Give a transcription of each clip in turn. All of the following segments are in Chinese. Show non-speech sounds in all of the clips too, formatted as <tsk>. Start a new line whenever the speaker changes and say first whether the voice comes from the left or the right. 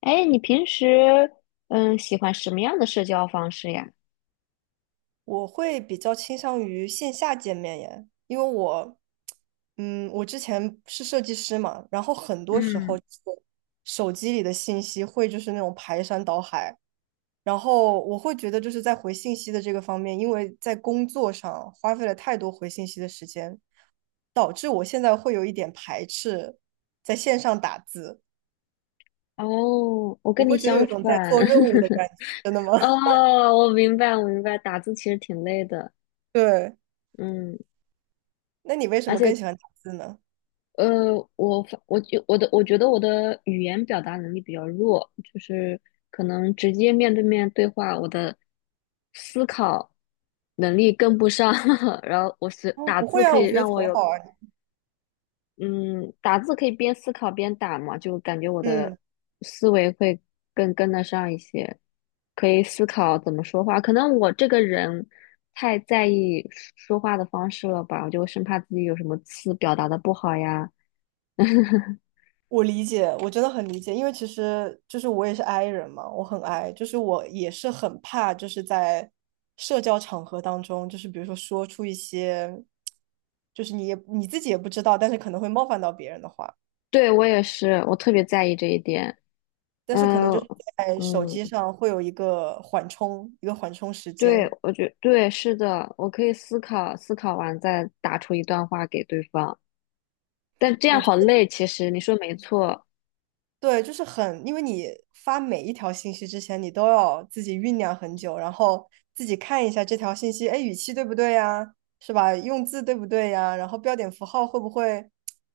left: 哎，你平时喜欢什么样的社交方式呀？
right: 我会比较倾向于线下见面耶，因为我之前是设计师嘛，然后很多时
left: 嗯，
right: 候手机里的信息会就是那种排山倒海，然后我会觉得就是在回信息的这个方面，因为在工作上花费了太多回信息的时间，导致我现在会有一点排斥在线上打字，
left: 哦，我
right: 我
left: 跟你
right: 会觉得有
left: 相
right: 一种在
left: 反。
right: 做任务的感
left: <laughs>
right: 觉。真的吗？<laughs>
left: 哦，我明白，我明白，打字其实挺累的。
right: 对，
left: 嗯，
right: 那你为什
left: 而
right: 么更
left: 且
right: 喜欢打字呢？
left: 我觉得我的语言表达能力比较弱，就是可能直接面对面对话，我的思考能力跟不上，<laughs> 然后我是
right: 哦，
left: 打
right: 不
left: 字
right: 会
left: 可
right: 啊，
left: 以
right: 我觉
left: 让
right: 得
left: 我
right: 很
left: 有
right: 好啊。
left: 嗯，打字可以边思考边打嘛，就感觉我的
right: 嗯，
left: 思维会更跟得上一些，可以思考怎么说话。可能我这个人太在意说话的方式了吧，我就生怕自己有什么词表达的不好呀。<laughs>
right: 我理解，我真的很理解，因为其实就是我也是 I 人嘛，我很 I，就是我也是很怕，就是在社交场合当中，就是比如说说出一些，就是你自己也不知道，但是可能会冒犯到别人的话，
left: 对，我也是，我特别在意这一点。
right: 但是可能
left: 嗯、
right: 就是在手
left: 嗯，
right: 机上会有一个缓冲，一个缓冲时
left: 对，
right: 间。
left: 对，是的，我可以思考，思考完再打出一段话给对方。但这样
right: 我。
left: 好累，其实你说没错。
right: 对，就是很，因为你发每一条信息之前，你都要自己酝酿很久，然后自己看一下这条信息。哎，语气对不对呀？是吧？用字对不对呀？然后标点符号会不会，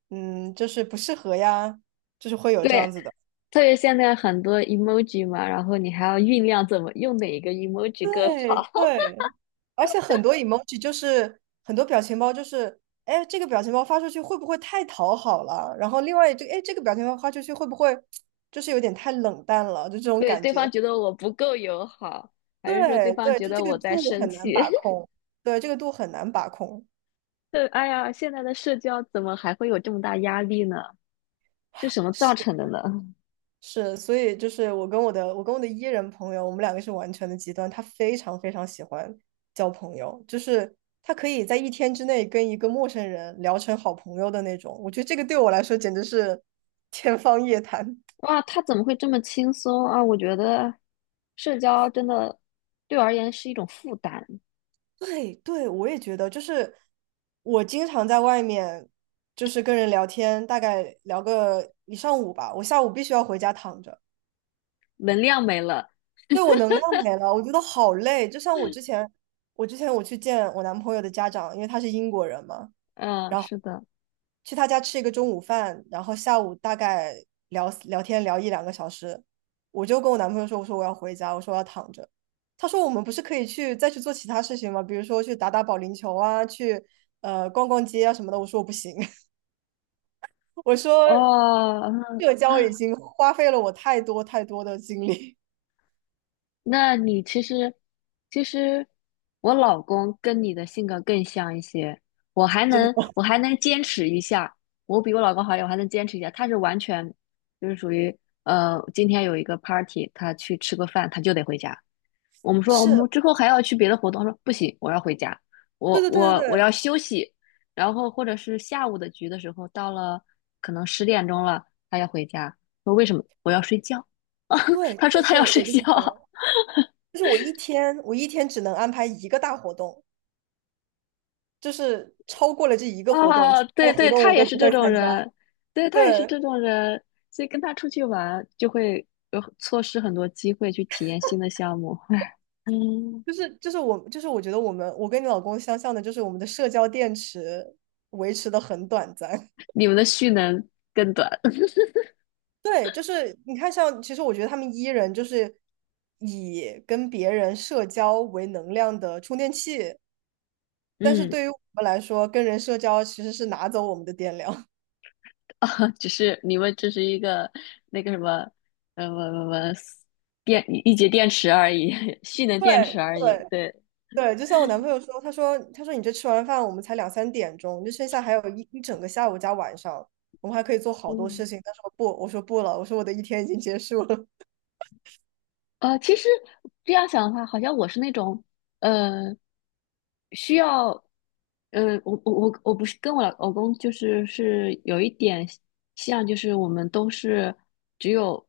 right: 就是不适合呀？就是会有这
left: 对，
right: 样子的。
left: 特别现在很多 emoji 嘛，然后你还要酝酿怎么用哪一个 emoji 更
right: 对
left: 好。
right: 对，而且很多 emoji 就是很多表情包就是，哎，这个表情包发出去会不会太讨好了？然后另外这个，哎，这个表情包发出去会不会 <tsk> 就是有点太冷淡了？就这
left: <laughs>
right: 种
left: 对，
right: 感
left: 对
right: 觉。
left: 方觉得我不够友好，还是说对
right: 对
left: 方
right: 对，
left: 觉
right: 就这
left: 得
right: 个
left: 我在
right: 度
left: 生
right: 很
left: 气？
right: 难把控，对，这个度很难把控，
left: <laughs> 对，哎呀，现在的社交怎么还会有这么大压力呢？是什么造
right: 是
left: 成的呢？
right: 是，所以就是我跟我的 E 人朋友，我们两个是完全的极端，他非常非常喜欢交朋友，就是他可以在一天之内跟一个陌生人聊成好朋友的那种，我觉得这个对我来说简直是天方夜谭。<laughs>
left: 哇，他怎么会这么轻松啊？我觉得社交真的对我而言是一种负担，
right: 对对，我也觉得，就是我经常在外面，就是跟人聊天，大概聊个一上午吧，我下午必须要回家躺着。
left: 能量没了。
right: 对，我能量没了，我觉得好累。就像我之前我去见我男朋友的家长，因为他是英国人嘛，
left: 嗯，
right: 然后
left: 是的。
right: 去他家吃一个中午饭，然后下午大概聊聊天聊一两个小时，我就跟我男朋友说，我说我要回家，我说我要躺着。他说我们不是可以再去做其他事情吗？比如说去打打保龄球啊，去逛逛街啊什么的。我说我不行。<laughs> 我说
left: 哦，
right: 社交已经花费了我太多太多的精力。
left: 那你其实，其实我老公跟你的性格更像一些，
right: 真的。
left: 我还能坚持一下，我比我老公好一点，我还能坚持一下。他是完全就是属于今天有一个 party，他去吃个饭，他就得回家。
right: <laughs>
left: 我们说我们
right: 是，
left: 之后还要去别的活动，他说不行，我要回家，
right: 对对对对
left: 我
right: 对。
left: 要休息。然后或者是下午的局的时候，到了可能十点钟了，他要回家，说为什么？我要睡觉。<laughs>
right: 对
left: 他说
right: 对
left: 他要
right: 对，
left: 睡
right: 我跟
left: 觉。
right: 你讲，就是我一天只能安排一个大活动，就是超过了这一个活动，
left: 哦，
right: 其他
left: 对
right: 的活
left: 对，
right: 动
left: 他
right: 我
left: 也
right: 都
left: 是
right: 不
left: 这
right: 会
left: 种
right: 参加。
left: 人，对他也是
right: 对，
left: 这种人，所以跟他出去玩就会有错失很多机会去体验新的项目。<laughs> 嗯，
right: 就是我就是我觉得我跟你老公相像的，就是我们的社交电池维持的很短暂。
left: 你们的蓄能更短，
right: <laughs> 对，就是你看像，其实我觉得他们 E 人就是以跟别人社交为能量的充电器，
left: <laughs>
right: 但是
left: 嗯，
right: 对于我们来说，跟人社交其实是拿走我们的电量。
left: <laughs> 只是你们只是一个那个什么，呃，什么什么电一节电池而已，<laughs> 蓄
right: <laughs>
left: 能电
right: 对
left: 池而已，
right: 对。
left: 对。
right: 对，就像我男朋友说，他说你这吃完饭我们才两三点钟，就剩下还有一整个下午加晚上，我们还可以做好多事情。他说不，我说不了，我说我的一天已经结束了。<laughs>
left: 其实这样想的话，好像我是那种，呃，需要，我我不是跟我老公就是是有一点像，就是我们都是只有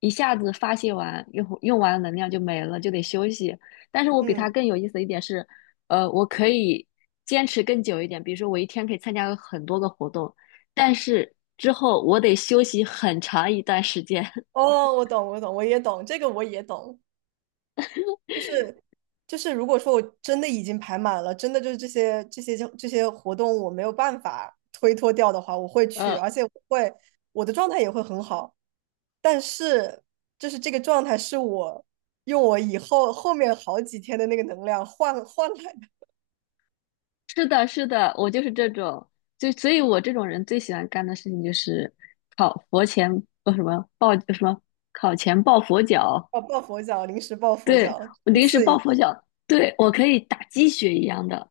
left: 一下子发泄完，用完能量就没了，就得休息。但是我比他
right: 嗯。
left: 更有意思的一点是，我可以坚持更久一点，比如说我一天可以参加很多个活动，但是之后我得休息很长一段时间。<laughs>
right: 哦，我懂，我懂，我也懂，这个我也懂，就是就是，如果说我真的已经排满了，真的就是这些活动我没有办法推脱掉的话，我会去，
left: 呃。
right: 而且我的状态也会很好。但是就是这个状态是我用我以后后面好几天的那个能量换来的，
left: 是的，是的，我就是这种，就所以，我这种人最喜欢干的事情就是考佛前，呃，什么抱什么考前抱佛脚，
right: 哦，抱佛脚，临时抱佛
left: 对，
right: 脚，
left: 我
right: 冲
left: 临时
right: 刺一
left: 抱
right: 下。
left: 佛脚，对，我可以打鸡血一样的，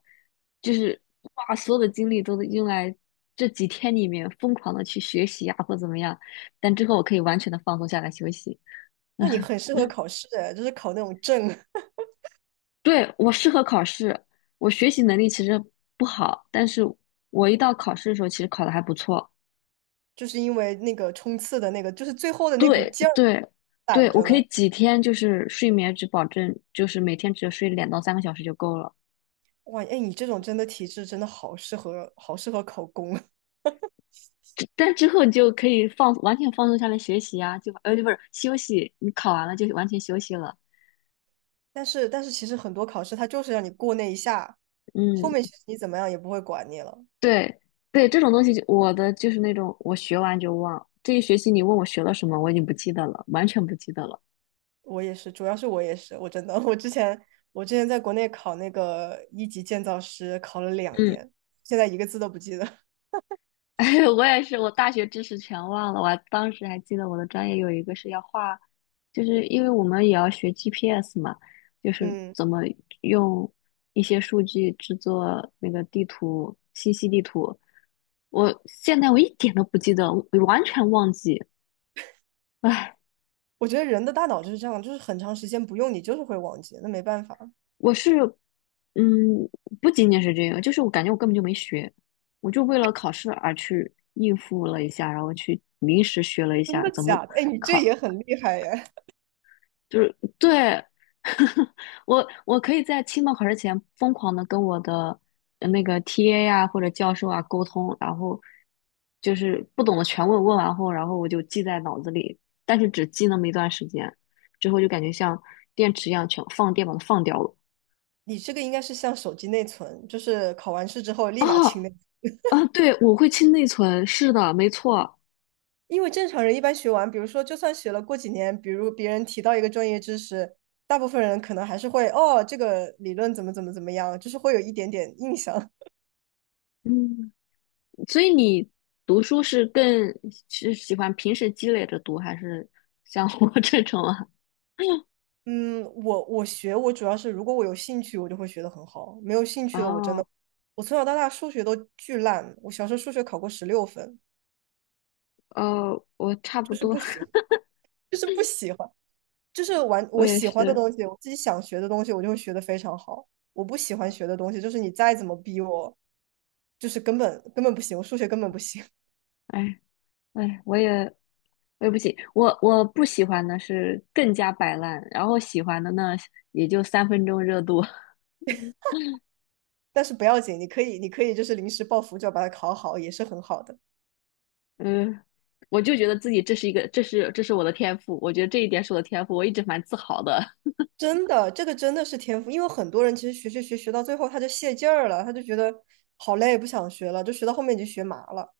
left: 就是把所有的精力都用来这几天里面疯狂的去学习啊，或怎么样，但之后我可以完全的放松下来休息。<laughs>
right: 那你
left: 嗯，
right: 很适合考试，就是考那种证，
left: 对，我适合考试，我学习能力其实不好，但是我一到考试的时候，其实考的还不错。
right: 就是因为那个冲刺的那个，就是最后的那股
left: 对
right: 劲儿
left: 对对，
right: 攒
left: 我
right: 着
left: 可以
right: 呢。
left: 几天就是睡眠只保证就是每天只睡两到三个小时就够了，
right: 哇，哎，你这种真的体质真的好适合，好适合考公。<laughs>
left: <laughs> 之后你就可以放完全放松下来学习啊，就不是休息，你考完了就完全休息了。
right: 但是其实很多考试它就是让你过那一下，后
left: 嗯，
right: 面其实你怎么样也不会管你了。
left: 对对，这种东西就我的就是那种我学完就忘，这一学期你问我学了什么，我已经不记得了，完全不记得了。
right: 我也是，主要是我也是，我真的，我之前在国内考那个一级建造师，考了两
left: 嗯，
right: 年，现在一个字都不记得。
left: <laughs> 哎，我也是，我大学知识全忘了，当时还记得我的专业有一个是要画。就是因为我们也要学 GPS 嘛，就是
right: 嗯，
left: 怎么用一些数据制作那个地图，信息地图。我现在我一点都不记得，我完全忘记。唉，
right: 我觉得人的大脑就是这样，就是很长时间不用，你就是会忘记，那没办法。
left: 我是，嗯，不仅仅是这个，就是我感觉我根本就没学，我就为了考试而去应付了一下，然后去临时学了一
right: 真
left: 下
right: 的
left: 怎么。
right: 假的？哎，你这也很厉害耶！
left: 就是对，<laughs> 我可以在期末考试前疯狂的跟我的那个 TA 啊或者教授啊沟通，然后就是不懂的全问，问完后，然后我就记在脑子里，但是只记那么一段时间，之后就感觉像电池一样全放电把它放掉了。
right: 你这个应该是像手机内存，就是考完试之后立马清
left: 哦，
right: 内。
left: 啊，对，我会清内存，是的，没错。
right: 因为正常人一般学完，比如说就算学了过几年，比如别人提到一个专业知识，大部分人可能还是会哦，这个理论怎么怎么怎么样，就是会有一点点印象。
left: 嗯，所以你读书是更是喜欢平时积累着读，还是像我这种啊？<laughs>
right: 嗯，我主要是如果我有兴趣，我就会学得很好；没有兴趣的我真的，
left: 哦。
right: 我从小到大数学都巨烂，我小时候数学考过16分，
left: 哦，我差不
right: 就是
left: 多，
right: 不喜欢
left: <laughs>
right: 就是不喜欢，就是玩
left: 我
right: 我
left: 也
right: 喜欢的
left: 是，
right: 东西，我自己想学的东西，我就会学的非常好。我不喜欢学的东西，就是你再怎么逼我，就是根本根本不行，我数学根本不行。<laughs>
left: 哎哎，我也不行，我我不喜欢的是更加摆烂，然后喜欢的呢也就三分钟热度，<laughs>
right: 但是不要紧，你可以就是临时抱佛脚把它考好，也是很好的。
left: 嗯，我就觉得自己这是一个，这是我的天赋，我觉得这一点是我的天赋，我一直蛮自豪的。<laughs>
right: 真的，这个真的是天赋，因为很多人其实学到最后他就泄劲儿了，他就觉得好累，不想学了，就学到后面已经学麻了。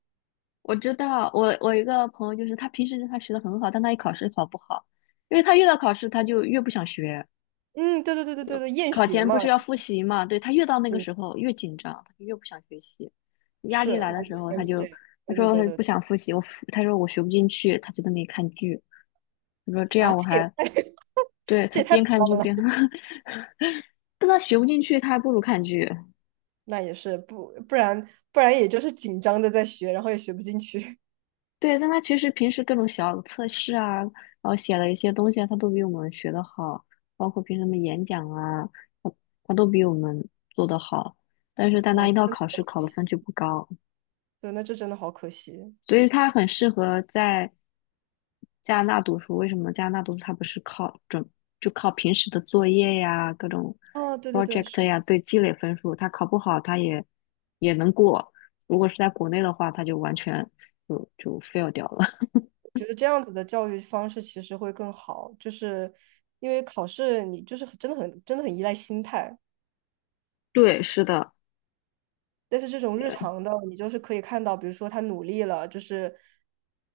left: 我知道，我一个朋友就是他平时他学的很好，但他一考试考不好，因为他越到考试他就越不想学，
right: 嗯，对对对对对对，厌
left: 考
right: 学
left: 前不
right: 嘛。
left: 是要复习嘛？对，他越到那个
right: 嗯，
left: 时候越紧张，他就越不想学习。压
right: 是
left: 力来的
right: 我
left: 时
right: 之
left: 候，
right: 前
left: 他
right: 就这
left: 就
right: 样。对对对
left: 他
right: 对
left: 不
right: 对
left: 想复习，他说我学不进去，他就在那里看剧。他说这
right: 啊，
left: 样我
right: 这也
left: 还
right: 太 <laughs>
left: 对
right: 这
left: 他
right: 也太
left: 边
right: 不
left: 看剧
right: 浪了。
left: 边，<laughs> 但他学不进去，他还不如看剧。
right: 那也是不然也就是紧张的在学，然后也学不进去。
left: 对，但他其实平时各种小测试啊，然后写了一些东西啊，他都比我们学的好，包括平时什么演讲啊，他他都比我们做的好。但是
right: <laughs>
left: 但他
right: 哇，
left: 一到
right: 真的
left: 考
right: 好
left: 试，考
right: 可
left: 的
right: 惜。
left: 分就不高。
right: 对，那这真的好可惜。
left: 所以他很适合在加拿大读书。为什么加拿大读书？他不是靠准，就靠平时的作业呀、各种
right: 哦，对对对，
left: project
right: 是。
left: 呀，对积累分数。他考不好，也能过。如果是在国内的话，他就完全就 fail 掉了。<laughs>
right: 觉得这样子的教育方式其实会更好，就是因为考试你就是真的很真的很依赖心态，
left: 对，是的，
right: 但是这种日
left: 对，
right: 常的你就是可以看到，比如说他努力了，就是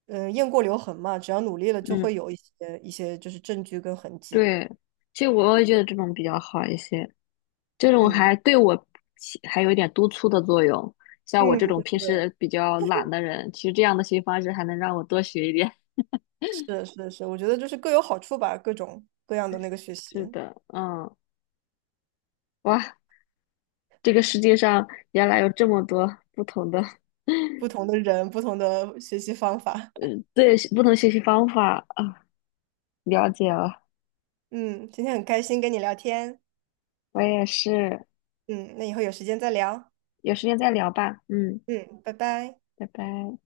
right: 雁过留痕嘛，只要努力了就
left: 嗯，
right: 会有一些就是证据跟痕迹，
left: 对。其实我也觉得这种比较好一些，这种
right: 嗯
left: 还对还有一点督促的作用。像我
right: 嗯，
left: 这
right: 对
left: 种平
right: 对对，
left: 时比较懒的人，其实这样的学习方式还能让我多学一点。
right: 是是是，我觉得就是各有好处吧，各种各样的那个学
left: 是
right: 习，
left: 的，嗯，哇，这个世界上原来有这么多不同的，
right: 不同的人，不同的学习方法。
left: 嗯，对，不同学习方法啊了解了，
right: <laughs> 嗯，今天很开心跟你聊天，
left: 我也是，
right: 嗯，那以后有时间再聊，
left: 有时间再聊吧，嗯，
right: 嗯，拜拜。
left: 拜拜。